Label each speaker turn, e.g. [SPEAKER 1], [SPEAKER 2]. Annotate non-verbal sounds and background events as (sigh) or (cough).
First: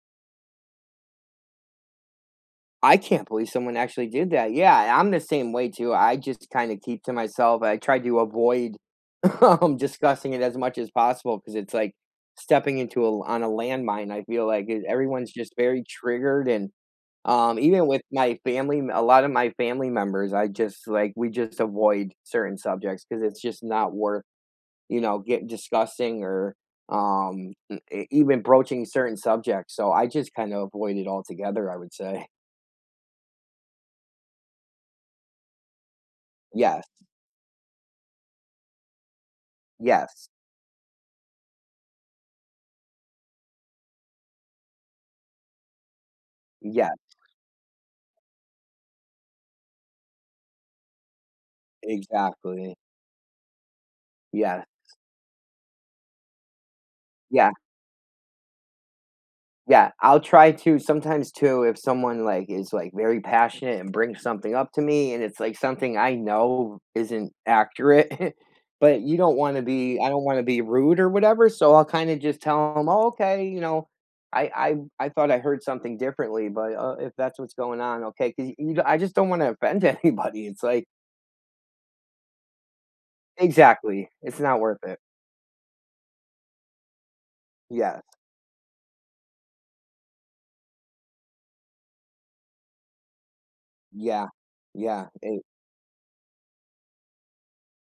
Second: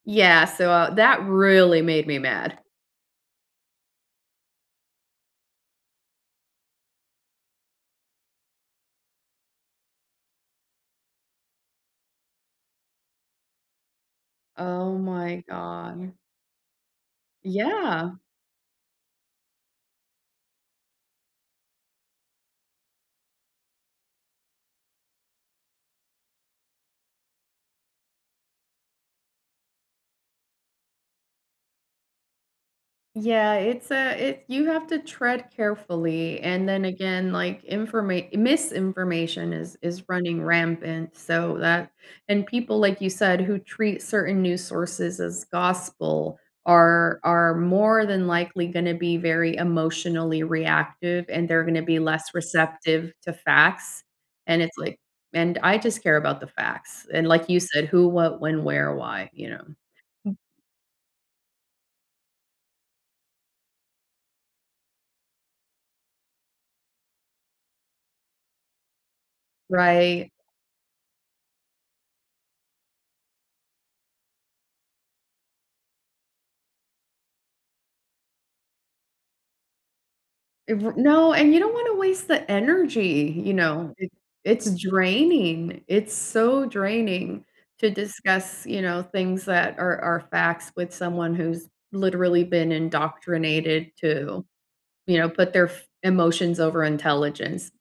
[SPEAKER 1] Yeah, so, uh, that really made me mad.
[SPEAKER 2] I can't believe someone actually did that, yeah, I'm the same way too, I just kinda keep to myself, I try to avoid, um, discussing it as much as possible 'cause it's, like stepping into a l on a landmine, I feel like th
[SPEAKER 1] Oh
[SPEAKER 2] everyone's
[SPEAKER 1] my
[SPEAKER 2] just very
[SPEAKER 1] god.
[SPEAKER 2] triggered, and, um, even with
[SPEAKER 1] Yeah.
[SPEAKER 2] my family m a lotta my family members, I just, like we just avoid certain subjects 'cause it's just not worth, you know, get discussing or, um, m even broaching certain subjects, so I just kinda avoid it altogether, I would say. (chuckles)
[SPEAKER 1] Yeah, it's a it you have to tread carefully, and
[SPEAKER 2] Yes.
[SPEAKER 1] then again, like, informa misinformation is is
[SPEAKER 2] Yes.
[SPEAKER 1] running rampant, so that and people, like you said, who treat certain news sources as gospel
[SPEAKER 2] Yes.
[SPEAKER 1] are are more than likely gonna be very emotionally reactive, and they're gonna be less
[SPEAKER 2] Exactly.
[SPEAKER 1] receptive to facts, and
[SPEAKER 2] Yes.
[SPEAKER 1] it's like and, I just care about the facts, and like
[SPEAKER 2] Yeah.
[SPEAKER 1] you said, "Who, what, when, where, why," you know?
[SPEAKER 2] Yeah, I'll
[SPEAKER 1] M
[SPEAKER 2] try to sometimes, too, if someone, like, is, like, very passionate and brings something up to me and it's, like, something I know isn't accurate, (chuckles) but you don't wanna be I don't
[SPEAKER 1] Right.
[SPEAKER 2] wanna be rude or whatever, so I'll kinda just tell 'em, "Oh, okay," you know, "I I I thought I heard something differently, but, uh, if that's what's going on, okay," 'cause you I just don't wanna offend anybody, it's like
[SPEAKER 1] Ev no, and you don't wanna waste the energy, you know?
[SPEAKER 2] Exactly,
[SPEAKER 1] It
[SPEAKER 2] it's not
[SPEAKER 1] it's
[SPEAKER 2] worth it.
[SPEAKER 1] draining, it's so draining to
[SPEAKER 2] Yes.
[SPEAKER 1] discuss, you know, things that are are facts with someone who's literally been indoctrinated
[SPEAKER 2] Yeah,
[SPEAKER 1] to,
[SPEAKER 2] yeah,
[SPEAKER 1] you know,
[SPEAKER 2] it
[SPEAKER 1] put their f emotions over intelligence.